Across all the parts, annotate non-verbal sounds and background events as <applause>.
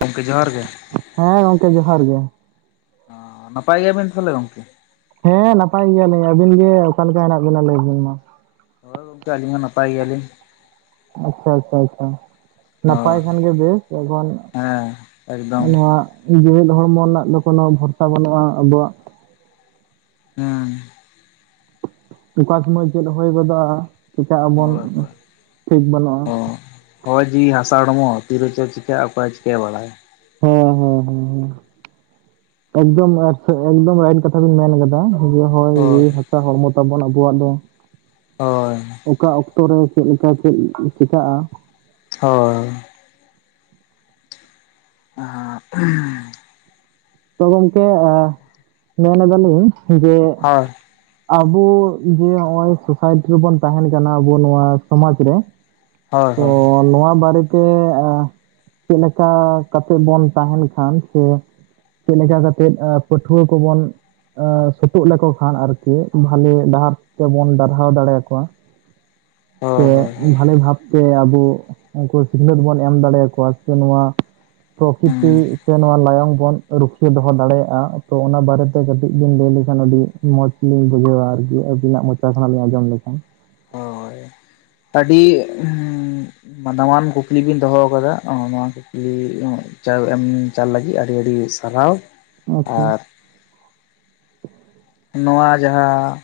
ᱜᱚᱝᱠᱮ ᱡᱚᱦᱟᱨ ᱜᱮ᱾ ᱦᱮᱸ ᱜᱚᱝᱠᱮ ᱡᱚᱦᱟᱨ ᱜᱮ᱾ ᱚᱹᱻ, ᱱᱟᱯᱟᱭ ᱜᱮᱭᱟᱵᱤᱱ ᱛᱟᱦᱚᱞᱮ ᱜᱚᱝᱠᱮ? ᱦᱮᱸ ᱱᱟᱯᱟᱭ ᱜᱮᱭᱟᱞᱤᱧ ᱟᱹᱵᱤᱱ ᱜᱮ ᱚᱠᱟ ᱞᱮᱠᱟ ᱦᱮᱱᱟᱜ ᱵᱤᱱᱟ ᱞᱟᱹᱭ ᱵᱤᱱ ᱢᱟ? ᱦᱳᱭ ᱜᱚᱝᱠᱮ ᱟᱹᱞᱤᱧ ᱦᱚᱸ ᱱᱟᱯᱟᱭ ᱜᱮᱭᱟᱞᱤᱧ᱾ ᱟᱪᱪᱷᱟ ᱟᱪᱪᱷᱟ ᱟᱪᱪᱷᱟ, ᱱᱟᱯᱟᱭ ᱦᱳᱭ ᱠᱷᱟᱱ ᱜᱮ ᱵᱮᱥ <unintelligible> ᱦᱮᱸ ᱮᱠᱫᱚᱢ᱾ ᱡᱮ ᱡᱤᱣᱤᱫ ᱦᱚᱲᱢᱚ ᱨᱮᱱᱟᱜ ᱫᱚ ᱠᱳᱱᱳ ᱵᱷᱚᱨᱥᱟ ᱵᱟᱹᱱᱩᱜ-ᱟ ᱟᱵᱚᱣᱟᱜ᱾ ᱦᱮᱸ᱾ ᱚᱠᱟ ᱥᱚᱢᱚᱭ ᱪᱮᱫ ᱦᱩᱭ ᱜᱚᱫᱚᱜ-ᱟ, ᱪᱤᱠᱟᱹᱜ ᱟᱵᱚᱱ ᱦᱳᱭ ᱦᱳᱭ ᱴᱷᱤᱠ ᱵᱟᱱᱩᱜ-ᱟ᱾ ᱦᱳᱭ ᱦᱚᱭ ᱡᱤᱣᱤ ᱦᱟᱥᱟ ᱦᱚᱲᱢᱚ ᱛᱤᱨᱮ ᱪᱮᱫ ᱪᱤᱠᱟᱹᱜ-ᱟ ᱚᱠᱚᱭ ᱪᱤᱠᱟᱹᱭ ᱵᱟᱲᱟᱭ᱾ ᱦᱮᱸ ᱦᱮᱸ ᱦᱩᱸ ᱦᱩᱸ᱾ ᱮᱠᱫᱚᱢ <inaudible> ᱮᱠᱫᱚᱢ ᱨᱟᱭᱤᱴ ᱠᱟᱛᱷᱟ ᱵᱤᱱ ᱢᱮᱱ ᱟᱠᱟᱫᱟ <inaudible> ᱦᱳᱭ ᱡᱤᱣᱤ ᱦᱟᱥᱟ ᱦᱚᱲᱢᱚ ᱛᱟᱵᱚᱱ ᱟᱵᱚᱣᱟᱜ ᱫᱚ᱾ ᱦᱳᱭ᱾ ᱚᱠᱟ ᱚᱠᱛᱚ ᱨᱮ ᱪᱮᱫ ᱞᱮᱠᱟ ᱪᱮᱫ ᱪᱤᱠᱟᱜ-ᱟ, ᱦᱳᱭ᱾ <inaudible> ᱛᱚ ᱜᱚᱝᱠᱮ ᱟᱸ ᱢᱮᱱᱮᱫᱟᱞᱤᱧ ᱡᱮ ᱦᱳᱭ ᱦᱳᱭ ᱟᱵᱚ ᱡᱮ ᱱᱚᱜ-ᱚᱭ ᱥᱳᱥᱟᱭᱴᱤ ᱨᱮᱵᱚᱱ ᱛᱟᱦᱮᱸᱱ ᱠᱟᱱᱟ ᱟᱵᱚ ᱱᱚᱣᱟ ᱥᱚᱢᱟᱡᱽ ᱨᱮ, ᱦᱳᱭ <unintelligible> ᱱᱚᱣᱟ ᱵᱟᱨᱮᱛᱮ ᱪᱮᱫ ᱞᱮᱠᱟ ᱠᱟᱛᱮᱫ ᱵᱚᱱ ᱛᱟᱦᱮᱸᱱ ᱠᱷᱟᱱ ᱥᱮ ᱪᱮᱫ ᱞᱮᱠᱟ ᱠᱟᱛᱮᱫ ᱯᱟᱹᱴᱷᱩᱣᱟᱹ ᱠᱚᱵᱚᱱ ᱟᱺ ᱥᱳᱛᱳᱜ ᱞᱮᱠᱚ ᱠᱷᱟᱱ ᱟᱨᱠᱤ ᱵᱷᱟᱞᱮ ᱰᱟᱦᱟᱨ ᱛᱮᱵᱚᱱ ᱰᱟᱨᱦᱟᱣ ᱫᱟᱲᱮᱭᱟ ᱠᱚᱣᱟ? ᱥᱮ ᱦᱳᱭ ᱦᱳᱭ ᱦᱳᱭ ᱵᱷᱟᱞᱮ ᱵᱷᱟᱵ ᱥᱮ ᱟᱵᱚ ᱩᱱᱠᱩ ᱥᱤᱠᱷᱱᱟᱹᱛ ᱵᱚᱱ ᱮᱢ ᱫᱟᱲᱮᱭᱟ ᱠᱚᱣᱟ ᱥᱮ ᱱᱚᱣᱟ ᱦᱩᱸ ᱯᱨᱚᱠᱤᱛᱤ ᱥᱮ ᱱᱚᱣᱟ ᱞᱟᱭᱚᱝ ᱵᱚᱱ ᱨᱩᱠᱷᱤᱭᱟᱹ ᱫᱚᱦᱚ ᱫᱟᱲᱮᱭᱟᱜᱼᱟ ᱛᱚ ᱚᱱᱟ ᱵᱟᱨᱮ ᱛᱮ ᱠᱟᱹᱴᱤᱡ ᱵᱤᱱ ᱞᱟᱹᱭ ᱞᱮᱠᱷᱟᱱ ᱟᱹᱰᱤ ᱢᱚᱡᱽ ᱞᱤᱧ ᱵᱩᱡᱷᱟᱹᱣᱟ, ᱟᱨᱠᱤ᱾ ᱟᱵᱤᱱᱟᱜ ᱢᱚᱪᱟ ᱠᱷᱚᱱᱟᱜ ᱞᱤᱧ ᱟᱸᱡᱚᱢ ᱞᱮᱠᱷᱟᱱ᱾ ᱦᱚᱭ ᱟᱹᱰᱤ ᱫᱟᱢᱟᱱ ᱠᱩᱠᱞᱤ ᱵᱤᱱ ᱫᱚᱦᱚ ᱟᱠᱟᱫᱟ ᱱᱚᱣᱟ ᱠᱩᱠᱞᱤ ᱪᱟ ᱮᱢ ᱪᱟᱞ ᱞᱟᱹᱜᱤᱫ ᱟᱹᱰᱤ ᱟᱹᱰᱤ ᱥᱟᱨᱦᱟᱣ ᱾ ᱟᱪᱪᱷᱟ ᱾ ᱱᱚᱣᱟ ᱡᱟᱸᱦᱟᱸ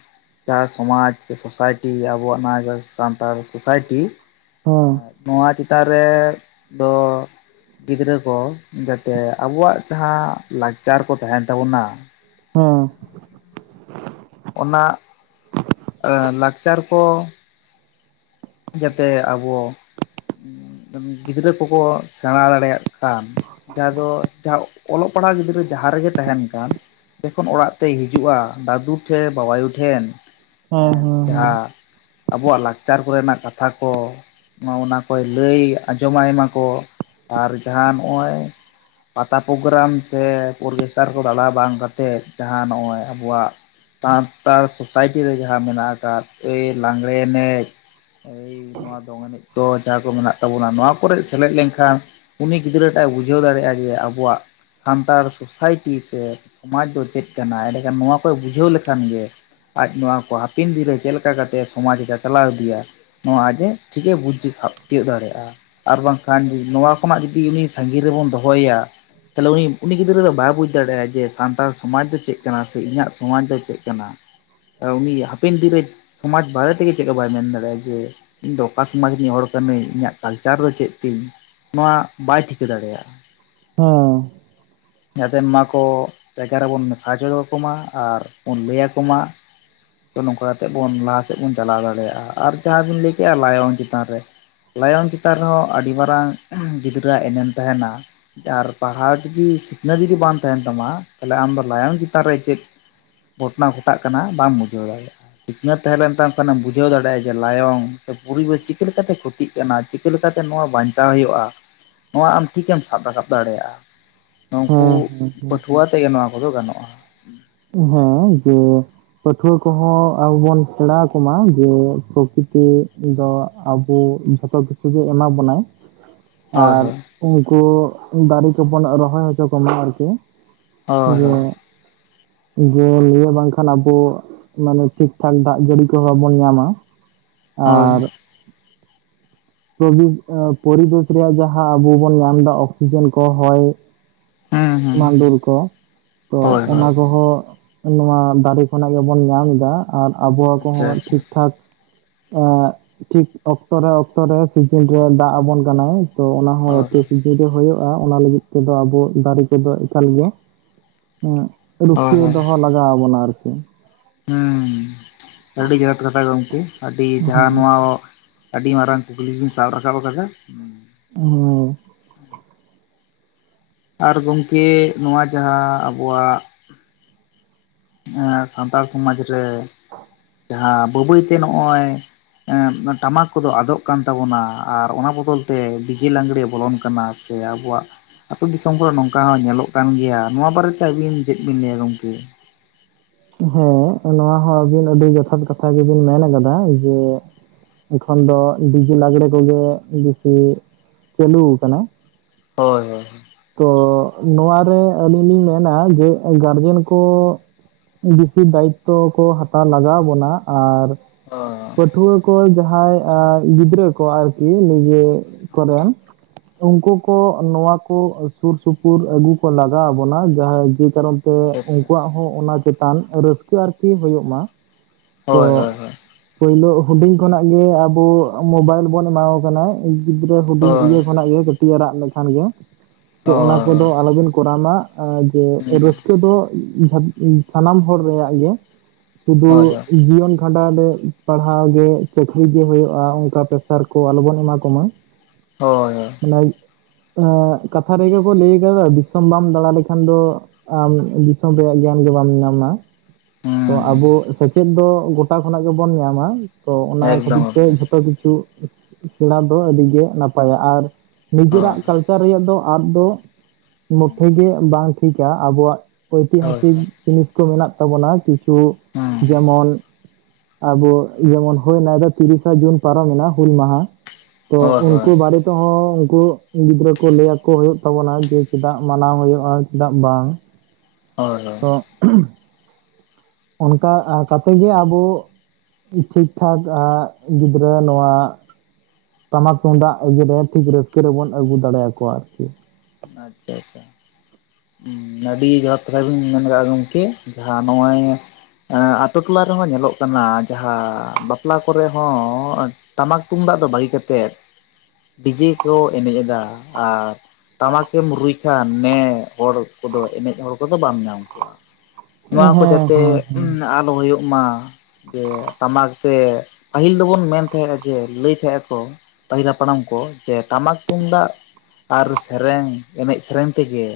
ᱡᱟᱸᱦᱟᱸ ᱥᱚᱢᱟᱡᱽ ᱥᱮ ᱥᱳᱥᱟᱭᱴᱤ ᱟᱵᱚᱣᱟᱜ ᱱᱚᱣᱟ ᱥᱟᱱᱛᱟᱲ ᱥᱳᱥᱟᱭᱴᱤ ᱦᱮᱸ ᱱᱚᱣᱟ ᱪᱮᱛᱟᱱ ᱨᱮ ᱫᱚ ᱜᱤᱫᱽᱨᱟᱹ ᱠᱚ ᱡᱟᱛᱮ ᱟᱵᱚᱭᱟᱜ ᱡᱟᱸᱦᱟᱸ ᱞᱟᱠᱪᱟᱨ ᱠᱚ ᱛᱟᱦᱮᱱ ᱛᱟᱵᱚᱱᱟ᱾ ᱦᱚᱸ᱾ ᱚᱱᱟ ᱞᱟᱠᱪᱟᱨ ᱠᱚ ᱡᱟᱛᱮ ᱟᱵᱚ ᱜᱤᱫᱽᱨᱟᱹ ᱠᱚᱠᱚ ᱥᱮᱬᱟ ᱫᱟᱲᱮᱭᱟᱜ, ᱠᱟᱱ, ᱡᱟᱸᱦᱟᱸ ᱫᱚ ᱡᱟᱸᱦᱟᱸ ᱚᱞᱚᱜ ᱯᱟᱲᱦᱟᱣ ᱜᱤᱫᱽᱨᱟᱹ ᱡᱟᱸᱦᱟᱸ ᱨᱮᱜᱮ ᱛᱟᱦᱮᱱ ᱠᱟᱱ᱾ ᱡᱚᱠᱷᱚᱱ ᱚᱲᱟᱜ ᱛᱮᱭ ᱦᱤᱡᱩᱜᱼᱟ, ᱫᱟᱫᱩ ᱴᱷᱮᱱ ᱵᱟᱵᱟᱭᱩ ᱴᱷᱮᱱ ᱦᱮᱸ ᱦᱮᱸ ᱡᱟᱸᱦᱟᱸ ᱟᱵᱚᱭᱟᱜ ᱞᱟᱠᱪᱟᱨ ᱠᱚ ᱨᱮᱱᱟᱜ ᱠᱟᱛᱷᱟ ᱠᱚ, ᱚᱱᱟ ᱠᱚᱭ ᱞᱟᱹᱭ ᱟᱸᱡᱚᱢᱟᱭ ᱢᱟᱠᱚ ᱟᱨ ᱡᱟᱸᱦᱟᱸ ᱱᱚᱜᱼᱚᱭ ᱯᱟᱛᱟ ᱯᱨᱳᱜᱨᱟᱢ ᱥᱮ ᱚᱨᱜᱮᱥᱴᱟᱨ ᱠᱚ ᱫᱟᱬᱟ ᱵᱟᱝ ᱠᱟᱛᱮᱫ, ᱡᱟᱸᱦᱟᱸ ᱱᱚᱜᱼᱚᱭ ᱟᱵᱚᱣᱟᱜ ᱥᱟᱱᱛᱟᱲ ᱥᱳᱥᱟᱭᱴᱤ ᱨᱮ ᱡᱟᱦᱟᱸ ᱢᱮᱱᱟᱜ ᱟᱠᱟᱫ, ᱮᱭ ᱞᱟᱜᱽᱲᱮ ᱮᱱᱮᱡ, ᱮᱭ ᱱᱚᱣᱟ ᱫᱚᱝ ᱮᱱᱮᱡ ᱠᱚ ᱡᱟᱸᱦᱟᱸ ᱠᱚ ᱢᱮᱱᱟᱜ ᱛᱟᱵᱚᱱᱟ ᱱᱚᱣᱟ ᱠᱚᱨᱮ ᱥᱮᱞᱮᱫ ᱞᱮᱱᱠᱷᱟᱱ ᱩᱱᱤ ᱜᱤᱫᱽᱨᱟᱹᱴᱟᱜ ᱮ ᱵᱩᱡᱷᱟᱹᱣ ᱫᱟᱲᱮᱭᱟᱜᱼᱟ ᱡᱮ ᱟᱵᱚᱣᱟᱜ ᱥᱟᱱᱛᱟᱲ ᱥᱳᱥᱟᱭᱴᱤ ᱥᱮ ᱥᱚᱢᱟᱡᱽ ᱫᱚ ᱪᱮᱫ ᱠᱟᱱᱟ? ᱮᱰᱮᱠᱷᱟᱱ ᱱᱚᱣᱟ ᱠᱚ ᱵᱩᱡᱷᱟᱹᱣ ᱞᱮᱠᱷᱟᱱ ᱜᱮ ᱟᱡ ᱱᱚᱣᱟ ᱠᱚ ᱦᱟᱯᱮᱱ ᱫᱤᱱ ᱨᱮ ᱪᱮᱫ ᱞᱮᱠᱟ ᱠᱟᱛᱮᱫ ᱥᱚᱢᱟᱡᱽᱮ ᱪᱟᱪᱞᱟᱣ ᱤᱫᱤᱭᱟ? ᱱᱚᱣᱟ ᱟᱡ ᱮ ᱴᱷᱤᱠᱮ ᱵᱩᱡᱽ ᱥᱟᱵ ᱛᱤᱭᱳᱜ ᱫᱟᱲᱮᱭᱟᱜᱼᱟ ᱾ ᱟᱨ ᱵᱟᱝᱠᱷᱟᱱ ᱱᱚᱣᱟ ᱠᱷᱚᱱᱟᱜ ᱡᱩᱫᱤ ᱩᱱᱤ ᱥᱟᱺᱜᱤᱧ ᱨᱮᱵᱚᱱ ᱫᱚᱦᱚᱭᱟ ᱛᱟᱦᱞᱮ ᱩᱱᱤ, ᱩᱱᱤ ᱜᱤᱫᱽᱨᱟᱹ ᱫᱚ ᱵᱟᱭ ᱵᱩᱡᱽ ᱫᱟᱲᱮᱭᱟᱜᱼᱟ ᱾ ᱡᱮ ᱥᱟᱱᱛᱟᱲ ᱥᱚᱢᱟᱡᱽ ᱫᱚ ᱪᱮᱫ ᱠᱟᱱᱟ ᱥᱮ ᱤᱧᱟᱹᱜ ᱥᱚᱢᱟᱡᱽ ᱫᱚ ᱪᱮᱫ ᱠᱟᱱᱟ ᱾ ᱩᱱᱤ ᱦᱟᱯᱮᱱ ᱫᱤᱱ ᱨᱮ ᱥᱚᱢᱟᱡᱽ ᱵᱟᱨᱮ ᱛᱮᱜᱮ ᱪᱮᱫ ᱦᱚᱸ ᱵᱟᱭ ᱢᱮᱱ ᱫᱟᱲᱮᱭᱟᱜᱼᱟ ᱡᱮ ᱤᱧ ᱫᱚ ᱚᱠᱟ ᱥᱚᱢᱟᱡᱽ ᱨᱮᱧ ᱦᱚᱲ ᱠᱟᱹᱱᱟᱹᱧ, ᱤᱧᱟᱹᱜ ᱠᱟᱞᱪᱟᱨ ᱫᱚ ᱪᱮᱫ ᱛᱤᱧ? ᱱᱚᱣᱟ ᱵᱟᱭ ᱴᱷᱤᱠᱟᱹ ᱫᱟᱲᱮᱭᱟᱜᱼᱟ ᱾ ᱚ ᱡᱟᱛᱮ ᱱᱚᱣᱟ ᱠᱚ ᱡᱟᱭᱜᱟ ᱨᱮᱵᱚᱱ ᱢᱮᱥᱟ ᱦᱚᱪᱚ ᱟᱠᱚᱢᱟ ᱟᱨ ᱵᱚᱱ ᱞᱟᱹᱭ ᱟᱠᱚᱢᱟ᱾ ᱛᱚ ᱱᱚᱝᱠᱟ ᱠᱟᱛᱮᱫ ᱵᱚᱱ ᱞᱟᱦᱟ ᱥᱮᱫ ᱵᱚᱱ ᱪᱟᱞᱟᱣ ᱫᱟᱲᱮᱭᱟᱜᱼᱟ ᱾ ᱟᱨ ᱡᱟᱸᱦᱟᱸ ᱵᱤᱱ ᱞᱟᱹᱭ ᱠᱮᱜᱼᱟ ᱞᱟᱭᱚᱝ ᱪᱮᱛᱟᱱ ᱨᱮ᱾ ᱞᱟᱭᱚᱝ ᱪᱮᱛᱟᱱ ᱨᱮᱦᱚᱸ ᱟᱹᱰᱤ ᱢᱟᱨᱟᱝ ᱜᱤᱫᱽᱨᱟᱹᱣᱟᱜ ᱮᱱᱮᱢ ᱛᱟᱦᱮᱱᱟ ᱾ ᱟᱨ ᱯᱟᱲᱦᱟᱣ ᱡᱚᱫᱤ ᱥᱤᱠᱷᱱᱟᱹᱛ ᱡᱚᱫᱤ ᱵᱟᱝ ᱛᱟᱦᱮᱱ ᱛᱟᱢᱟ, ᱛᱟᱦᱞᱮ ᱟᱢᱫᱚ ᱞᱟᱭᱚᱝ ᱪᱮᱛᱟᱱ ᱨᱮ ᱪᱮᱫ ᱜᱷᱚᱴᱚᱱᱟ ᱜᱷᱚᱴᱟᱜ ᱠᱟᱱᱟ ᱵᱟᱢ ᱵᱩᱡᱷᱟᱹᱣ ᱫᱟᱲᱮᱭᱟᱜᱼᱟ? ᱥᱤᱠᱷᱱᱟᱹᱛ ᱛᱟᱦᱮᱸ ᱞᱮᱱ ᱛᱟᱢ ᱠᱷᱟᱱᱮᱢ ᱵᱩᱡᱷᱟᱹᱣ ᱫᱟᱲᱮᱭᱟᱜᱼᱟ ᱡᱮ ᱞᱟᱭᱚᱝ ᱥᱮ ᱯᱚᱨᱤᱵᱮᱥ ᱪᱤᱠᱟᱹ ᱞᱮᱠᱟᱛᱮ ᱠᱷᱚᱛᱤᱜ ᱠᱟᱱᱟ, ᱪᱤᱠᱟᱹ ᱞᱮᱠᱟᱛᱮ ᱱᱚᱣᱟ ᱵᱟᱧᱪᱟᱣ ᱦᱩᱭᱩᱜᱼᱟ? ᱱᱚᱣᱟ ᱟᱢ ᱴᱷᱤᱠᱮᱢ ᱥᱟᱵ ᱨᱟᱠᱟᱵ ᱫᱟᱲᱮᱭᱟᱜᱼᱟ, ᱱᱩᱝᱠᱩ ᱦᱮᱸ ᱦᱮᱸ ᱯᱟᱹᱴᱷᱩᱣᱟᱹ ᱟᱛᱮ ᱜᱮ ᱱᱚᱣᱟ ᱠᱚᱫᱚ ᱜᱟᱱᱚᱜᱼᱟ ᱾ ᱦᱮᱸ, ᱡᱮ ᱯᱟᱹᱴᱷᱩᱣᱟᱹ ᱠᱚᱦᱚᱸ ᱟᱵᱚ ᱵᱚᱱ ᱥᱮᱬᱟ ᱟᱠᱚᱢᱟ ᱡᱮ ᱯᱨᱚᱠᱤᱛᱤ ᱫᱚ ᱟᱵᱚ ᱡᱚᱛᱚ ᱠᱤᱪᱷᱩ ᱜᱮ ᱮᱢᱟ ᱵᱚᱱᱟᱭ ᱾ ᱦᱳᱭ ᱟᱨ ᱦᱳᱭ ᱩᱱᱠᱩ ᱫᱟᱨᱮ ᱠᱚᱵᱚᱱ ᱨᱚᱦᱚᱭ ᱦᱚᱪᱚ ᱠᱚᱢᱟ ᱟᱨᱠᱤ᱾ ᱦᱳᱭ ᱡᱮ ᱦᱳᱭ᱾ ᱡᱮ ᱞᱟᱹᱭᱟ ᱵᱟᱝᱠᱷᱟᱱ ᱟᱵᱚᱼᱼ ᱢᱟᱱᱮ ᱴᱷᱤᱠᱴᱷᱟᱠ ᱫᱟᱜ ᱡᱟᱹᱲᱤ ᱠᱚᱦᱚᱸ ᱵᱟᱵᱚᱱ ᱧᱟᱢᱟ ᱦᱳᱭ ᱟᱨᱼᱼ ᱯᱚᱨᱤᱵᱮᱥ ᱨᱮᱭᱟᱜ ᱡᱟᱦᱟᱸ ᱟᱵᱚ ᱵᱚᱱ ᱧᱟᱢ ᱮᱫᱟ ᱚᱠᱥᱤᱡᱮᱱ ᱠᱚ ᱦᱚᱭ ᱦᱩᱸ ᱦᱩᱸ ᱮᱢᱟᱰᱮᱞ ᱠᱚ ᱛᱚ ᱦᱳᱭ ᱦᱳᱭ ᱚᱱᱟ ᱠᱚᱦᱚᱸᱼᱼ ᱱᱚᱣᱟ ᱫᱟᱨᱮ ᱠᱷᱚᱱᱟᱜ ᱜᱮᱵᱚᱱ ᱧᱟᱢ ᱮᱫᱟ ᱟᱨ ᱟᱵᱚ ᱟᱠ ᱟᱪᱪᱷᱟ ᱠᱚᱦᱚᱸ ᱟᱪᱪᱷᱟ ᱴᱷᱤᱠ ᱴᱷᱟᱠᱼᱼ ᱮ ᱴᱷᱤᱠ ᱚᱠᱛᱚ ᱨᱮ ᱚᱠᱛᱚ ᱨᱮ ᱥᱤᱡᱤᱱ ᱨᱮ ᱫᱟᱜ ᱟᱵᱚᱱ ᱠᱟᱱᱟᱭ᱾ ᱛᱚ ᱚᱱᱟ ᱦᱚᱸᱚᱸ ᱡ ᱦᱳᱭ ᱛᱮ ᱦᱳᱭ ᱠᱤᱡᱩ ᱨᱮ ᱦᱩᱭᱩᱜᱼᱟ ᱚᱱᱟ ᱞᱟᱹᱜᱤᱫ ᱛᱮᱫᱚ ᱟᱵᱚ ᱫᱟᱨᱮ ᱠᱚᱫᱚ ᱮᱠᱟᱞ ᱜᱮ᱾ ᱦᱸ ᱦᱳᱭ ᱨᱩᱠᱷᱤᱭᱟᱹ ᱫᱚᱦᱚ ᱞᱟᱜᱟᱣ ᱟᱵᱚᱱᱟ ᱟᱨᱠᱤ ᱾ ᱦᱮᱸ ᱟᱹᱰᱤ ᱡᱛ ᱠᱟᱛᱷᱟ ᱜᱚᱢᱠᱮ ᱟᱹᱰᱤ ᱡᱟᱦᱟᱸ ᱦᱮᱸ ᱱᱚᱣᱟ᱾ ᱟᱹᱰᱤ ᱢᱟᱨᱟᱝ ᱠᱩᱠᱞᱤ ᱵᱤᱱ ᱥᱟᱵ ᱨᱟᱠᱟᱵ ᱟᱠᱟᱫᱟ᱾ ᱦᱚ᱾ ᱟᱨ ᱜᱚᱢᱠᱮ ᱱᱚᱣᱟ ᱡᱟᱦᱟᱸ ᱟᱵᱚᱣᱟᱜᱼᱼ ᱥᱟᱱᱛᱟᱲ ᱥᱚᱢᱟᱡᱽ ᱨᱮ ᱡᱟᱦᱟᱸ ᱵᱟᱹᱭ ᱵᱟᱹᱭ ᱛᱮ ᱱᱚᱜᱼᱚᱭ᱾ ᱴᱟᱢᱟᱠ ᱠᱚᱫᱚ ᱟᱫᱚᱜ ᱠᱟᱱ ᱛᱟᱵᱚᱱᱟ ᱟᱨ ᱚᱱᱟ ᱵᱚᱫᱚᱞ ᱛᱮ ᱰᱤᱡᱮ ᱞᱟᱜᱽᱲᱮ ᱵᱚᱞᱚᱱ ᱠᱟᱱᱟ ᱥᱮᱼᱼ ᱥᱮ ᱟᱵᱚᱣᱟᱜ᱾ ᱟᱹᱛᱩᱳ ᱫᱤᱥᱚᱢ ᱠᱚᱨᱮ ᱱᱚᱝᱠᱟ ᱦᱚᱸ ᱧᱮᱞᱚᱜ ᱠᱟᱱ ᱜᱮᱭᱟ ᱱᱚᱣᱟ ᱵᱟᱨᱮ ᱛᱮ ᱟᱹᱵᱤᱱ ᱪᱮᱫ ᱵᱤᱱ ᱞᱟᱹᱭᱟ ᱜᱚᱝᱠᱮ? ᱦᱮᱸ ᱱᱚᱣᱟ ᱦᱚᱸ ᱟᱵᱤᱱ ᱟᱹᱰᱤ ᱡᱚᱛᱷᱟᱛ ᱠᱟᱛᱷᱟ ᱜᱮᱵᱤᱱ ᱢᱮᱱ ᱟᱠᱟᱫᱟ ᱡᱮᱼᱼ ᱮᱠᱷᱚᱱ ᱫᱚ ᱰᱤᱡᱮ ᱞᱟᱜᱽᱲᱮ ᱠᱚᱜᱮ ᱵᱮᱥᱤ ᱪᱟᱹᱟᱞᱩ ᱟᱠᱟᱱᱟ᱾ ᱦᱳᱭ ᱦᱳᱭ᱾ ᱛᱚ ᱱᱚᱣᱟᱨᱮ ᱟᱹᱞᱤᱧ ᱞᱤᱧ ᱢᱮᱱᱟ ᱡᱮ ᱜᱟᱨᱡᱮᱱ ᱠᱚᱼᱼ ᱵᱮᱥᱤ ᱫᱟᱭᱤᱛᱚ ᱠᱚ ᱦᱟᱛᱟᱣ ᱞᱟᱜᱟᱣ ᱵᱚᱱᱟ ᱟᱨ ᱦᱳᱭ ᱯᱟᱹᱴᱷᱩᱣᱟᱹ᱾ ᱠᱚ ᱡᱟᱦᱟᱸᱭ ᱟ ᱜᱤᱫᱽᱨᱟᱹ ᱠᱚ ᱟᱨᱠᱤ ᱱᱤᱡᱮ ᱠᱚᱨᱮᱱ᱾ ᱩᱱᱠᱩ ᱠᱚ ᱱᱚᱣᱟᱼᱼ ᱥᱩᱨ ᱥᱩᱯᱩᱨ ᱟᱹᱜᱩ ᱠᱚ ᱞᱟᱜᱟᱣ ᱟᱵᱚᱱᱟ ᱡᱟᱦᱟᱸ ᱡᱮ ᱠᱟᱨᱚᱱ ᱛᱮ ᱟᱪᱪᱷᱟ ᱟᱪᱪᱷᱟ ᱩᱱᱠᱩᱣᱟᱜ ᱦᱚᱸ ᱚᱱᱟᱼᱼ ᱪᱮᱛᱟᱱ ᱨᱟᱹᱥᱠᱟᱹ ᱟᱨᱠᱤ ᱦᱩᱭᱩᱜ ᱢᱟ ᱛᱚ ᱦᱳᱭ ᱦᱳᱭ ᱦᱳᱭ ᱾ ᱯᱳᱭᱞᱳ ᱦᱩᱰᱤᱧ ᱠᱷᱚᱱᱟᱜ ᱜᱮ ᱟᱵᱚ ᱢᱳᱵᱟᱭᱤᱞ ᱵᱚᱱ ᱮᱢᱟ ᱠᱚ ᱠᱟᱱᱟ᱾ ᱜᱤᱫᱽᱨᱟᱹ ᱦᱩᱰᱤᱧ ᱦᱳᱭ ᱤᱭᱟᱹ ᱠᱷᱚᱱᱟᱜ ᱜᱮ ᱠᱟᱹᱴᱤᱡ ᱟᱲᱟᱜ ᱞᱮᱠᱷᱟᱱ ᱜᱮ ᱛᱚ ᱚᱱᱟᱼᱼ ᱠᱚᱫᱚ ᱦᱳᱭ ᱟᱞᱚᱵᱤᱱ ᱠᱚᱨᱟᱣ ᱢᱟ ᱡᱮ ᱦᱩᱸ ᱨᱟᱹᱥᱠᱟᱹ ᱫᱚ ᱥᱟᱱᱟᱢ ᱦᱚᱲ ᱨᱮᱭᱟᱜ ᱜᱮ᱾ ᱥᱩᱫᱩ ᱦᱳᱭ ᱦᱳᱭ ᱡᱤᱭᱚᱱᱼᱼ ᱠᱷᱰᱟ ᱨᱮ ᱯᱟᱲᱦᱟᱣ ᱜᱮ ᱪᱟᱹᱠᱨᱤ ᱜᱮ ᱦᱩᱭᱩᱜᱼᱟ ᱚᱱᱠᱟ ᱯᱮᱥᱟᱨ ᱠᱚ ᱟᱞᱚᱵᱚᱱ ᱮᱢᱟ ᱠᱚᱢᱟ᱾ ᱦᱳᱭᱳᱭ ᱾ ᱞᱟᱭ ᱟ ᱠᱟᱛᱷᱟ ᱨᱮᱜᱮ ᱠᱚ ᱞᱟᱹᱭ ᱟᱠᱟᱫᱟ ᱫᱤᱥᱚᱢ ᱵᱟᱢ ᱫᱟᱬᱟ ᱞᱮᱠᱷᱟᱱ ᱫᱚ᱾ ᱟᱢ ᱫᱤᱥᱚᱢ ᱨᱮᱭᱟᱜ ᱜᱮᱭᱟᱱ ᱜᱮ ᱵᱟᱢ ᱧᱟᱢᱟ᱾ ᱛᱚ ᱦᱩᱸ ᱦᱩᱸ ᱟᱵᱚ ᱥᱮᱪᱮᱫ ᱫᱚ ᱜᱚᱴᱟ ᱠᱷᱚᱱᱟᱜ ᱜᱮᱵᱚᱱ ᱧᱟᱢᱟ᱾ ᱛᱚ ᱚᱱᱟ ᱮᱠᱫᱚᱢ ᱠᱷᱟᱹᱛᱤᱨ ᱛᱮ ᱜᱚᱢᱠᱮ ᱡᱷᱚᱛᱚ ᱠᱤᱪᱷᱩ ᱼᱼ ᱥᱮᱬᱟ ᱫᱚ ᱟᱹᱰᱤᱜᱮ ᱱᱟᱯᱟᱭᱟ ᱟᱨ ᱱᱤᱡᱮᱨᱟᱜ ᱦᱳᱭ ᱠᱟᱞᱪᱟᱨ ᱨᱮᱭᱟᱜ ᱫᱚ ᱟᱫ ᱫᱚ ᱼᱼ ᱢᱩᱴᱷᱮ ᱜᱮ ᱵᱟᱝ ᱴᱷᱤᱠᱟ ᱟᱵᱚᱣᱟᱜ ᱦᱳᱭ ᱳᱭᱛᱤᱦᱟᱥᱤᱠ ᱦᱳᱭ ᱡᱤᱱᱤᱥ ᱠᱚ ᱢᱮᱱᱟᱜ ᱛᱟᱵᱚᱱᱟ᱾ ᱠᱤᱪᱷᱩ ᱦᱩᱸ ᱡᱮᱢᱚᱱ᱾ ᱟᱵᱚ ᱡᱮᱢᱚᱱ ᱦᱩᱭᱮᱱᱟ ᱛᱤᱨᱤᱥᱟ ᱡᱩᱱ ᱯᱟᱨᱚᱢᱮᱱᱟ ᱦᱩᱞ ᱢᱟᱦᱟ ᱛᱚ ᱦᱳᱭ ᱩᱱᱠᱩ ᱦᱳᱭ ᱵᱟᱨᱮᱼᱼ ᱛᱚᱸᱦᱚᱸ ᱩᱱᱠᱩ ᱜᱤᱫᱽᱨᱟᱹ ᱠᱚ ᱞᱟᱹ ᱟᱠᱚ ᱦᱩᱭᱩᱜ ᱛᱟᱵᱚᱱᱟ ᱡᱮ ᱪᱮᱫᱟᱜ ᱢᱟᱱᱟᱣ ᱦᱩᱭᱩᱜᱼᱟ ᱪᱮᱫᱟᱜ ᱵᱟᱝ? ᱦᱳᱭ ᱦᱳᱭ ᱛᱚ ᱚᱱᱠᱟ ᱠᱟᱛᱮᱜ ᱜᱮ ᱟᱵᱚᱼᱼ ᱴᱷᱤᱠ ᱴᱷᱟᱠ ᱜᱤᱫᱽᱨᱟᱹ ᱱᱚᱣᱟ᱾ ᱴᱟᱢᱟ ᱛᱩᱢᱫᱟᱜ ᱮᱜᱮᱨᱮ ᱴᱷᱤᱠ ᱨᱟᱹᱥᱠᱟᱹ ᱨᱮᱵᱚᱱ ᱟᱹᱜᱩ ᱫᱟᱲᱮᱭᱟᱠᱚᱣᱟ ᱟᱨᱠᱤ ᱾ ᱟᱪᱷᱟ ᱪᱷ᱾ ᱟᱹᱰᱤ ᱡᱚᱛ ᱨᱮ ᱵᱤᱱ ᱢᱮᱱ ᱠᱟᱠᱟᱜᱼᱟ ᱜᱚᱢᱠᱮ ᱡᱟᱦᱟᱸ ᱱᱚᱜᱼᱚᱭ ᱾ ᱟᱛᱳ ᱴᱚᱞᱟ ᱨᱮᱦᱚᱸ ᱧᱮᱞᱚᱜ ᱠᱟᱱᱟ ᱡᱟᱦᱟᱸ ᱵᱟᱯᱞᱟ ᱠᱚᱨᱮ ᱦᱚᱸ ᱾ ᱴᱟᱢᱟᱠ ᱛᱩᱢᱫᱟᱜ ᱫᱚ ᱵᱟᱹᱜᱤ ᱠᱟᱛᱮᱫ ᱰᱤᱡᱮ ᱠᱚ ᱮᱱᱮᱡ ᱮᱫᱟ ᱟᱨ ᱾ ᱴᱟᱢᱟᱠ ᱛᱮᱢ ᱨᱩᱭ ᱠᱷᱟᱱ ᱱᱮ ᱦᱚᱲ ᱠᱚᱫᱚ ᱮᱱᱮᱡ ᱦᱚᱲ ᱠᱚᱫᱚ ᱵᱟᱢ ᱧᱟᱢ ᱠᱚᱣᱟ ᱾ ᱦᱮᱸ ᱱᱚᱣᱟ ᱠᱚ ᱦᱮᱸ ᱡᱟᱛᱮ ᱦᱮᱸ ᱟᱞᱚ ᱦᱩᱭᱩᱜ ᱢᱟ ᱾ ᱡᱮ ᱴᱟᱢᱟᱠ ᱛᱮ ᱯᱟᱹᱦᱤᱞ ᱫᱚᱵᱚᱱ ᱢᱮᱱ ᱛᱟᱦᱮᱸᱫᱼᱟ ᱡᱮ ᱞᱟᱹᱭ ᱛᱟᱦᱮᱸᱜ ᱟᱠᱚ ᱾ ᱯᱟᱹᱦᱤᱞᱟ ᱦᱟᱯᱟᱲᱟᱢ ᱠᱚ ᱡᱮ ᱴᱟᱢᱟᱠ ᱛᱩᱢᱫᱟᱜ ᱟᱨ ᱨᱟᱹᱥ ᱾ ᱨᱮᱱ ᱮᱱᱮᱢ ᱥᱮᱨᱮᱧ ᱛᱮᱜᱮ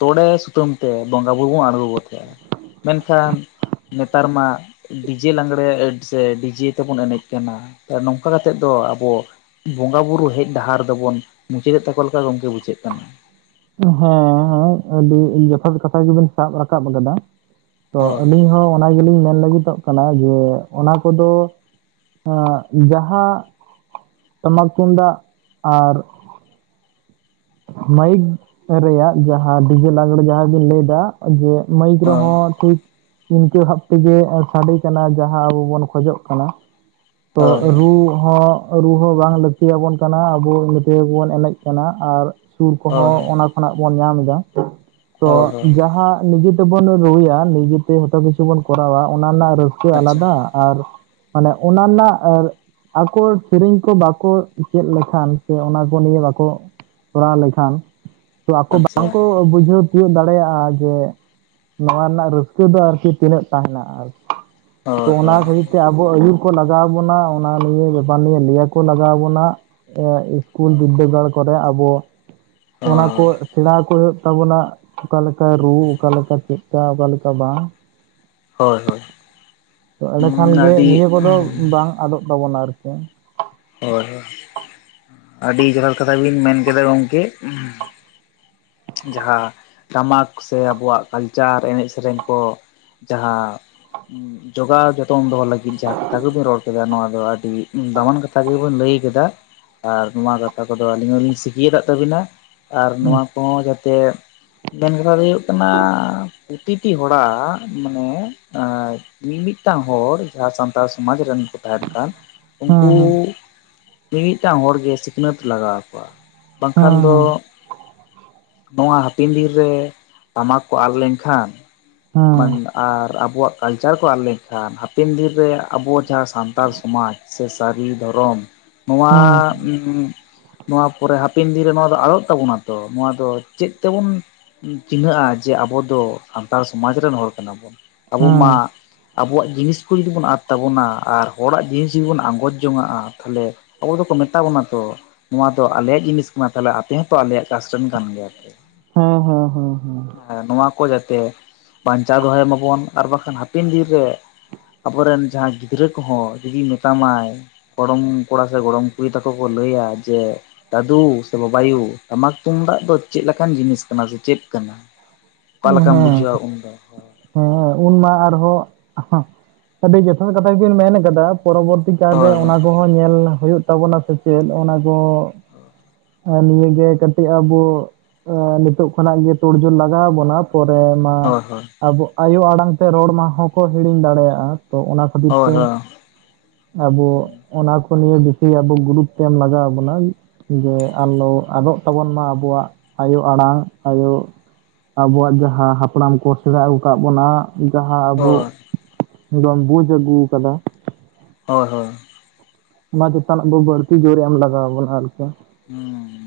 ᱛᱚᱲᱮ ᱥᱩᱛᱟᱹᱢ ᱛᱮ ᱵᱚᱸᱜᱟ ᱵᱳᱩᱨᱩᱳ ᱵᱚᱱ ᱟᱬᱜᱚ ᱜᱚᱫ ᱠᱟᱜᱟ ᱾ ᱢᱮᱱᱠᱷᱟᱱ ᱱᱮᱛᱟᱨ ᱢᱟ ᱾ ᱰᱤᱡᱮ ᱞᱟᱸᱜᱽᱲᱮ ᱥᱮ ᱰᱤᱡᱮ ᱛᱮᱵᱚᱱ ᱮᱱᱮᱡ ᱠᱟᱱᱟ ᱱᱚᱝᱠᱟ ᱠᱟᱛᱮᱜ ᱫᱚ ᱟᱵᱚ ᱾ ᱵᱚᱸᱜᱟ ᱵᱩᱨᱩ ᱦᱮᱡ ᱰᱟᱦᱟᱨ ᱫᱚᱵᱚᱱ ᱢᱩᱪᱟᱹᱫᱮᱜ ᱛᱟᱠᱚ ᱞᱮᱠᱟ ᱜᱚᱝᱠᱮ ᱵᱩᱡᱷᱟᱹᱜ ᱠᱟᱱᱟ᱾ ᱦᱮᱸ ᱦᱚᱭ ᱟᱹᱰᱤ ᱡᱚᱛᱷᱟᱛ ᱠᱟᱛᱷᱟ ᱜᱮᱵᱤᱱ ᱥᱟᱵ ᱨᱟᱠᱟᱵ ᱟᱠᱟᱫᱟ ᱾ ᱛᱚ ᱦᱳᱭ ᱟᱹᱞᱤᱧ ᱦᱚᱸ ᱚᱱᱟ ᱜᱮᱞᱤᱧ ᱢᱮᱱ ᱞᱟᱹᱜᱤᱫᱚᱜ ᱠᱟᱱᱟ ᱡᱮ ᱚᱱᱟ ᱠᱚᱫᱚ ᱟᱹᱜ ᱡᱟᱦᱟᱸ ᱴᱟᱢᱟᱠ ᱛᱩᱢᱫᱟᱜ ᱟᱨ ᱢᱟᱭᱤᱠ ᱨᱮᱭᱟᱜ ᱡᱟᱦᱟᱸ ᱰᱤᱡᱮ ᱞᱟᱜᱽᱲᱮ ᱡᱟᱦᱟᱸ ᱵᱤᱱ ᱞᱟᱹᱭ ᱫᱟ ᱡᱮ ᱢᱟᱹᱭᱤᱠ‌ ᱨᱮ ᱦᱳᱭ ᱦᱚᱸ ᱴᱷᱤᱠ ᱤᱱᱠᱟᱹ ᱵᱷᱟᱵᱽ ᱛᱮᱜᱮ ᱥᱟᱰᱮ ᱠᱟᱱᱟ ᱡᱟᱦᱟᱸ ᱟᱵᱚ ᱵᱚᱱ ᱠᱷᱚᱡᱚᱜ ᱠᱟᱱᱟ ᱛᱚ ᱦᱳᱭ ᱨᱩ ᱦᱚᱸ ᱨᱩ ᱦᱚᱸ ᱵᱟᱝ ᱞᱟᱹᱠᱛᱤ ᱭᱟᱵᱚᱱ ᱠᱟᱱᱟ ᱟᱵᱚ ᱤᱱᱟᱹ ᱛᱮᱜᱮ ᱵᱚᱱ ᱮᱱᱮᱡ ᱠᱟᱱᱟ ᱟᱨ ᱥᱩᱨ ᱠᱩ ᱦᱳᱭ ᱦᱚᱸ ᱚᱱᱟ ᱠᱷᱚᱱᱟᱜ ᱵᱚᱱ ᱧᱟᱢ ᱮᱫᱟ ᱦᱳᱭ ᱛᱚ ᱦᱳᱭ ᱡᱟᱦᱟᱸ ᱱᱤᱡᱮ ᱛᱮᱵᱚᱱ ᱨᱩᱭᱟ ᱱᱤᱡᱮ ᱛᱮ ᱡᱷᱚᱛᱚ ᱠᱤᱪᱷᱩ ᱵᱚᱱ ᱠᱚᱨᱟᱣᱟ ᱚᱱᱟ ᱨᱮᱱᱟᱜ ᱨᱟᱹᱥᱠᱟᱹ ᱟᱪᱪᱷᱟ ᱟᱞᱟᱫᱟ ᱾ ᱟᱨ ᱢᱟᱱᱮ ᱚᱱᱟ ᱨᱮᱱᱟᱜ ᱟᱨ ᱟᱠᱚ ᱥᱤᱨᱤᱧ ᱠᱚ ᱵᱟᱠᱚ ᱪᱮᱜ ᱞᱮᱠᱷᱟᱱ ᱥᱮ ᱚᱱᱟ ᱠᱚ ᱱᱤᱭᱮ ᱵᱟᱠᱚ ᱠᱚᱨᱟᱣ ᱞᱮᱠᱷᱟᱱ ᱛᱚ ᱟᱠᱚ ᱵᱟᱝ ᱟᱪᱪᱷᱟ ᱠᱚ ᱵᱩᱡᱷᱟᱹᱣ ᱛᱤᱭᱟᱹᱜ ᱫᱟᱲᱮᱭᱟᱜ-ᱟ ᱡᱮ ᱱᱚᱣᱟ ᱨᱮᱱᱟᱜ ᱨᱟᱹᱥᱠᱟᱹ ᱫᱚ ᱟᱨ ᱠᱤ ᱛᱤᱱᱟᱹᱜ ᱛᱟᱦᱮᱱᱟ ᱟᱨ ᱠᱤ ᱛᱚ ᱦᱳᱭ ᱚᱱᱟ ᱦᱳᱭ ᱠᱷᱟᱹᱛᱤᱨ ᱛᱮ, ᱵᱚ ᱟᱹᱭᱩᱨ ᱠᱚ ᱞᱟᱜᱟᱣ ᱵᱚᱱᱟ ᱚᱱᱟ ᱱᱤᱭᱮ ᱵᱮᱯᱟᱨ ᱱᱤᱭᱮ ᱞᱟᱹᱭᱟ ᱠᱚ ᱞᱟᱜᱟᱣ ᱵᱚᱱᱟ ᱮᱜ ᱮᱥ ᱠᱩᱞ ᱦᱳᱭ ᱵᱤᱫᱽᱫᱟᱹᱜᱟᱲ ᱠᱚᱨᱮ ᱟᱵᱚ, ᱚᱱᱟ ᱠᱚ ᱥᱮᱬᱟ ᱠᱚ ᱦᱩᱭᱩᱜ ᱛᱟᱵᱚᱱᱟ ᱚᱠᱟ ᱞᱮᱠᱟ ᱨᱩ ᱚᱠᱟ ᱞᱮᱠᱟ ᱪᱮᱜ? ᱠᱟ ᱚᱠᱟ ᱞᱮᱠᱟ ᱵᱟᱝ ᱾ ᱦᱳᱭ ᱦᱳᱭ᱾ ᱛᱚ ᱮᱸᱰᱮ ᱠᱷᱟᱱ ᱜᱮ ᱟᱹᱰᱤ ᱱᱤᱭᱟᱹ ᱠᱩ ᱫᱚ ᱵᱟᱝ ᱟᱫᱚᱜ ᱛᱟᱵᱚᱱᱟ ᱟᱨᱠᱤ ᱾ ᱦᱚᱭ ᱦᱚᱭ ᱟᱰᱤ ᱡᱚᱛᱷᱟᱛ ᱠᱟᱛᱷᱟ ᱵᱤᱱ ᱢᱮᱱ ᱠᱮᱫᱟ ᱜᱚᱝᱠᱮ ᱾ ᱡᱟᱦᱟᱸ ᱴᱟᱢᱟᱠ ᱥᱮ ᱟᱵᱚᱣᱟᱜ ᱠᱟᱞᱪᱟᱨ ᱮᱱᱮᱡ ᱥᱮᱨᱮᱧ ᱠᱚ ᱡᱟᱦᱟᱸ ᱡᱚᱜᱟᱣ ᱡᱚᱛ ᱛᱚᱱ ᱫᱚᱦᱚ ᱞᱟᱹᱜᱤᱫ ᱡᱟᱦᱟᱸ ᱠᱟᱛᱷᱟ ᱜᱤᱵᱮᱱ ᱨᱚᱲ ᱠᱮᱫᱟ ᱱᱚᱣᱟ ᱫᱚ ᱟᱹᱰᱤ ᱫᱟᱢᱟᱱ ᱠᱟᱛᱷᱟ ᱜᱮᱵᱮᱱ ᱞᱟᱹᱭ ᱠᱮᱫᱟ ᱾ ᱟᱨ ᱱᱚᱣᱟ ᱜᱟᱛᱷᱟ ᱠᱚ ᱫᱚ ᱟᱹᱞᱤᱧ ᱦᱚᱸᱞᱤᱧ ᱥᱤᱠᱷᱤᱭᱟᱫᱟᱜ ᱛᱟᱹᱵᱤᱱᱟ ᱟᱨ ᱦᱮᱸ ᱱᱚᱣᱟ ᱠᱚ ᱦᱚᱸ ᱡᱟᱛᱮ ᱢᱮᱱ ᱠᱟᱛᱷᱟ ᱫᱚ ᱦᱩᱭᱩᱜ ᱠᱟᱱᱟ ᱯᱨᱚᱛᱤᱴᱤ ᱦᱚᱲᱟᱜ ᱢᱟᱱᱮ ᱟᱻ, ᱢᱤᱼᱢᱤᱫᱴᱟᱝ ᱦᱚᱲ ᱡᱟᱦᱟᱸ ᱥᱟᱱᱛᱟᱲ ᱥᱚᱢᱟᱡᱽ ᱨᱮᱱ ᱠᱚ ᱛᱟᱦᱮᱱ ᱠᱟᱱ ᱩᱱᱠᱩ ᱦᱮᱸ ᱢᱤᱼᱢᱤᱫᱴᱟᱝ ᱦᱚᱲ ᱜᱮ ᱥᱤᱠᱷᱱᱟᱹᱛ ᱞᱟᱜᱟᱣ ᱠᱚᱣᱟ ᱾ ᱵᱟᱝᱠᱷᱟᱱ ᱫᱚ ᱦᱮᱸ ᱱᱚᱣᱟ ᱦᱟᱯᱤᱱ ᱫᱤᱱ ᱨᱮ ᱴᱟᱢᱟᱠ ᱠᱚ ᱟᱫ ᱞᱮᱱᱠᱷᱟᱱ ᱦᱮᱸ ᱢᱟᱱᱮ ᱟᱨ ᱟᱵᱚᱣᱟᱜ ᱠᱟᱞᱪᱟᱨ ᱠᱚ ᱟᱫ ᱞᱮᱱᱠᱷᱟᱱ, ᱦᱟᱯᱮᱱ ᱫᱤᱱ ᱨᱮ ᱟᱵᱚ ᱡᱟᱦᱟᱸ ᱥᱟᱱᱛᱟᱲ ᱥᱚᱢᱟᱡ ᱥᱮ ᱥᱟᱨᱤ ᱫᱷᱚᱨᱚᱢ ᱱᱚᱣᱟ ᱦᱮᱸ ᱩᱸᱢ ᱱᱚᱣᱟ ᱯᱚᱨᱮ ᱦᱟᱯᱮᱱ ᱫᱤᱱ ᱨᱮ ᱱᱚᱣᱟ ᱫᱚ ᱟᱲᱚᱜ ᱛᱟᱵᱚᱱᱟ ᱛᱚ ᱱᱚᱣᱟ ᱟᱫᱚ ᱪᱮᱫ ᱛᱮᱵᱚᱱ ᱪᱤᱱᱦᱟᱹᱜ-ᱟ ᱡᱮ ᱟᱵᱚ ᱫᱚ ᱥᱟᱱᱛᱟᱲ ᱥᱚᱢᱟᱡᱽ ᱨᱮᱱ ᱦᱚᱲ ᱠᱟᱱᱟ ᱵᱚᱱ ᱾ ᱦᱮᱸ ᱟᱵᱚ ᱢᱟ ᱦᱮᱸ ᱟᱵᱚᱣᱟᱜ ᱡᱤᱱᱤᱥ ᱠᱩ ᱡᱩᱫᱤ ᱵᱚᱱ ᱟᱫ ᱛᱟᱵᱚᱱᱟ ᱟᱨ ᱦᱚᱲᱟᱜ ᱡᱤᱱᱤᱥ ᱡᱩᱫᱤ ᱵᱚᱱ ᱟᱸᱜᱚᱡ ᱡᱚᱝᱟᱜ-ᱟ ᱛᱷᱟᱞᱮᱼᱼ ᱟᱵᱚ ᱫᱚᱠᱚ ᱢᱮᱛᱟ ᱵᱚᱱᱟ ᱛᱚ ᱱᱚᱣᱟ ᱫᱚ ᱟᱞᱮᱭᱟᱜ ᱡᱤᱱᱤᱥ ᱠᱟᱱᱟ ᱛᱷᱟᱞᱮ ᱟᱯᱮ ᱦᱚᱸᱛᱚ ᱟᱞᱮᱭᱟᱜ ᱠᱟᱥ ᱨᱮᱱᱼᱼ ᱠᱟᱱ ᱜᱮᱭᱟ ᱯᱮ ᱾ ᱦᱚᱸ ᱦᱚᱸ ᱦᱚᱸ ᱦᱚᱸ᱾ ᱦᱮᱸ ᱱᱚᱣᱟ ᱠᱚ ᱡᱟᱛᱮ ᱵᱟᱧᱪᱟᱣ ᱫᱚᱦᱚᱭ ᱢᱟᱵᱚᱱ ᱟᱨ ᱵᱟᱠᱷᱟᱱ ᱦᱟᱯᱮᱱ ᱫᱤᱱ ᱨᱮᱼᱼ ᱟᱵᱚ ᱨᱮᱱ ᱡᱟᱦᱟᱸᱭ ᱜᱤᱫᱽᱨᱟᱹ ᱠᱚ ᱦᱚᱸ ᱡᱩᱫᱤᱭ ᱢᱮᱛᱟ ᱢᱟᱭᱼᱼ ᱜᱚᱲᱚᱢ ᱠᱚᱲᱟ ᱥᱮ ᱜᱚᱲᱚᱢ ᱠᱩᱲᱤ ᱛᱟᱠᱚ ᱠᱚ ᱞᱟᱹᱭᱟ ᱡᱮᱼᱼ ᱫᱟᱫᱩ ᱥᱮ ᱵᱟ ᱵᱟᱭᱩ ᱴᱟᱢᱟᱠ ᱛᱩᱢᱫᱟᱜᱼᱼ ᱫᱚ ᱪᱮᱜ ᱞᱮᱠᱟᱱ ᱡᱤᱱᱤᱥ ᱠᱟᱱᱟ ᱥᱮ ᱪᱮᱫ ᱠᱟᱱᱟ ᱚᱠᱟ ᱦᱮᱸ ᱞᱮᱠᱟᱢ ᱦᱮᱸ ᱵᱩᱡᱷᱟᱹᱣᱟ ᱩᱱ ᱫᱚ᱾ ᱦᱮᱸ ᱩᱱ ᱢᱟ ᱟᱨ ᱦᱚᱸ <inaudible> ᱟᱹᱰᱤ ᱡᱚᱛᱷᱟᱛ ᱠᱟᱛᱷᱟ ᱜᱮᱵᱤᱱ ᱢᱮᱱ ᱠᱟᱫᱟ ᱯᱚᱨᱚᱵᱚᱨᱼᱼ ᱛᱤ ᱠᱟᱨ ᱨᱮ ᱦᱳᱭ ᱚᱱᱟ ᱠᱚ ᱦᱚᱸ ᱧᱮᱞ ᱦᱳᱭᱳᱜ ᱛᱟᱵᱚᱱᱟ ᱥᱮ ᱪᱮᱫ ᱚᱱᱟ ᱠᱚ ᱦᱮᱸ ᱱᱤᱭᱟᱹ ᱜᱮ ᱠᱟᱹᱴᱤᱡ ᱟᱵᱚ ᱚᱻ ᱱᱤᱛᱚᱜ ᱠᱷᱚᱱᱟᱜ ᱜᱮ ᱛᱳᱲᱼᱡᱳᱲ ᱞᱟᱜᱼᱼ ᱜᱟᱣ ᱵᱚᱱᱟ ᱯᱚᱨᱮ ᱢᱟ᱾ ᱦᱳᱭ ᱦᱳᱭ ᱟᱵᱚ ᱟᱭᱳ ᱟᱲᱟᱝ ᱛᱮ ᱨᱚᱲ ᱢᱟ ᱦᱚᱸ ᱠᱚ ᱦᱤᱲᱤᱧ ᱫᱟᱲᱮᱭᱟᱜ-ᱟ ᱛᱚ ᱚᱱᱟ ᱠᱷᱟᱹᱛᱤᱨ ᱦᱳᱭ ᱛᱮᱼᱼ ᱟᱵᱚ ᱚᱱᱟ ᱠᱚ ᱱᱤᱭᱮ ᱵᱤᱥᱤ ᱟᱵᱚ ᱜᱩᱨᱩᱛᱳ ᱛᱮᱢ ᱞᱟᱜᱟᱣ ᱵᱚᱱᱟ᱾ ᱡᱮ ᱟᱞᱚ ᱟᱫᱚᱜ ᱛᱟᱵᱚᱱ ᱢᱟ ᱟᱵᱚᱣᱟᱜ ᱟᱭᱳ ᱟᱲᱟᱝ ᱟᱭᱳ ᱟᱵᱚᱣᱟᱜ ᱡᱟᱦᱟᱸ ᱦᱟᱯᱲᱟᱢ ᱠᱚ ᱥᱮᱬᱟ ᱟᱹᱜᱩ ᱠᱟᱜ ᱵᱚᱱᱟ ᱡᱟᱦᱟᱸ ᱦᱳᱭ ᱟᱵᱩ ᱦᱳᱭ ᱫᱚᱢ ᱵᱩᱡ ᱟᱹᱜᱩ ᱠᱟᱫᱟ ᱾ ᱦᱳᱭ ᱦᱳᱭ, ᱚᱱᱟ ᱪᱮᱛᱟᱱ ᱟᱵᱚ ᱵᱟᱹᱲᱛᱤ ᱡᱳᱨ ᱮᱢ ᱞᱟᱜᱟᱣ ᱵᱚᱱᱟ ᱟᱨᱠᱤ ᱾ ᱦᱩᱸ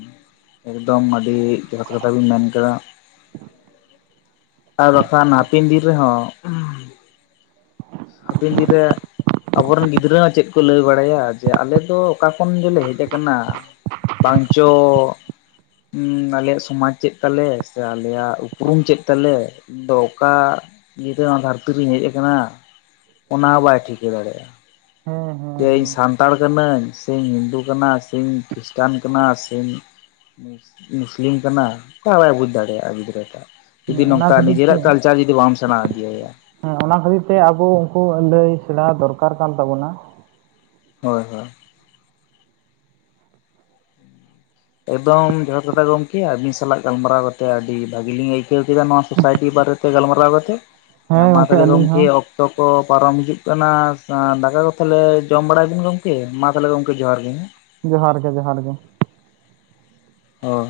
ᱮᱠᱫᱚᱢ ᱟᱹᱰᱤ ᱡᱚᱛᱷᱟᱛ ᱠᱟᱛᱷᱟ ᱵᱤᱱ ᱢᱮᱱ ᱠᱟᱫᱟ ᱾ ᱟᱨ ᱵᱟᱠᱷᱟᱱ ᱦᱟᱯᱮᱱ ᱫᱤᱱ ᱨᱮᱦᱚᱸ <inaudible> ᱦᱟᱯᱮᱱ ᱫᱤᱱ ᱨᱮ ᱟᱵᱚᱨᱮᱱ ᱜᱤᱫᱽᱨᱟᱹ ᱪᱮᱫ ᱠᱚ ᱞᱟᱹᱭ ᱵᱟᱲᱟᱭᱟ ᱡᱮ ᱟᱞᱮ ᱫᱚ ᱚᱠᱟ ᱠᱷᱚᱱ ᱫᱚᱞᱮ ᱦᱮᱡ ᱠᱟᱱᱟ? ᱵᱟᱝᱪᱚ <inaudible> ᱟᱞᱮᱭᱟᱜ ᱥᱚᱢᱟᱡ ᱪᱮᱜ ᱛᱟᱞᱮ ᱥᱮ ᱟᱞᱮᱭᱟᱜ ᱩᱯᱩᱨᱩᱢ ᱪᱮᱜ ᱛᱟᱞᱮ? ᱤᱧ ᱫᱚ ᱚᱠᱟ ᱤᱭᱟᱹ <unintelligible> ᱫᱷᱟᱹᱨᱛᱤ ᱨᱮᱧ ᱦᱮᱡ ᱠᱟᱱᱟ ᱾ ᱚᱱᱟ ᱦᱚᱸ ᱵᱟᱭ ᱴᱷᱤᱠᱟᱹ ᱫᱟᱲᱮᱭᱟᱜᱼᱟ ᱾ ᱦᱮᱸ ᱦᱮᱸ, ᱡᱮ ᱤᱧ ᱦᱮᱸ ᱥᱟᱱᱛᱟᱲ ᱠᱟᱹᱱᱟᱹᱧ ᱥᱮᱧ ᱦᱤᱱᱫᱩ ᱠᱟᱱᱟ ᱥᱮᱧ ᱠᱷᱤᱥᱴᱟᱱ ᱠᱟᱱᱟ ᱥᱮᱧ ᱢᱩᱥ ᱢᱩᱥᱞᱤᱢ ᱠᱟᱱᱟ ᱚᱠᱟ ᱵᱟᱭ ᱵᱩᱡᱽ ᱫᱟᱲᱮᱭᱟᱜᱼᱟ ᱜᱤᱫᱽᱨᱟᱹᱴᱟᱜ ᱾ ᱦᱮᱸ ᱡᱩᱫᱤ ᱚᱱᱟ ᱱᱚᱝᱠᱟ ᱠᱷᱟᱹᱛᱤᱨ ᱛᱮ ᱱᱤᱡᱮᱨᱟᱜ ᱠᱟᱞᱪᱟᱨ ᱡᱩᱫᱤ ᱵᱟᱢ ᱥᱮᱸᱬᱟ ᱤᱫᱤᱟᱭᱟ ᱾ ᱦᱮᱸ ᱚᱱᱟ ᱠᱷᱟᱹᱛᱤᱨ ᱛᱮ ᱟᱵᱚ ᱩᱱᱠᱩ ᱞᱟᱹᱭ ᱥᱮᱬᱟ ᱫᱚᱨᱠᱟᱨ ᱠᱟᱱ ᱛᱟᱵᱚᱱᱟ ᱾ ᱦᱳᱭ ᱦᱳᱭ, ᱮᱠᱫᱚᱢ ᱡᱚᱛᱷᱟᱛ ᱠᱟᱛᱷᱟ ᱜᱚᱢᱠᱮ ᱟᱹᱵᱤᱱ ᱥᱟᱞᱟᱜ ᱜᱟᱞᱢᱟᱨᱟᱣ ᱠᱟᱛᱮ ᱟᱹᱰᱤ ᱵᱷᱟᱹᱜᱤ ᱞᱤᱧ ᱟᱹᱭ ᱠᱟᱹᱣ ᱠᱮᱫᱟ ᱱᱚᱣᱟ ᱥᱳᱥᱟᱭᱴᱤ ᱵᱟᱨᱮᱛᱮ ᱜᱟᱞᱢᱟᱨᱟᱣ ᱠᱟᱛᱮ ᱦᱮᱸ ᱢᱟ ᱛᱟᱞᱮ ᱟᱹᱞᱤᱧ ᱜᱚᱝᱠᱮ ᱦᱚᱸ ᱚᱠᱛᱚ ᱠᱚ ᱯᱟᱨᱚᱢ ᱦᱤᱡᱩᱜ ᱠᱟᱱᱟ ᱥᱟᱹ ᱫᱟᱠᱟ ᱠᱚ ᱛᱷᱟᱞᱮ ᱡᱚᱢ ᱵᱟᱲᱟᱭ ᱵᱤᱱ ᱜᱚᱝᱠᱮ ᱢᱟ ᱛᱟᱞᱦᱮ ᱜᱚᱢᱠᱮ ᱡᱚᱦᱟᱨ ᱜᱮ ᱦᱮᱸ ᱾ ᱡᱚᱦᱟᱨ ᱜᱮ ᱡᱚᱦᱟᱨ ᱜᱮ ᱾ ᱦᱚ,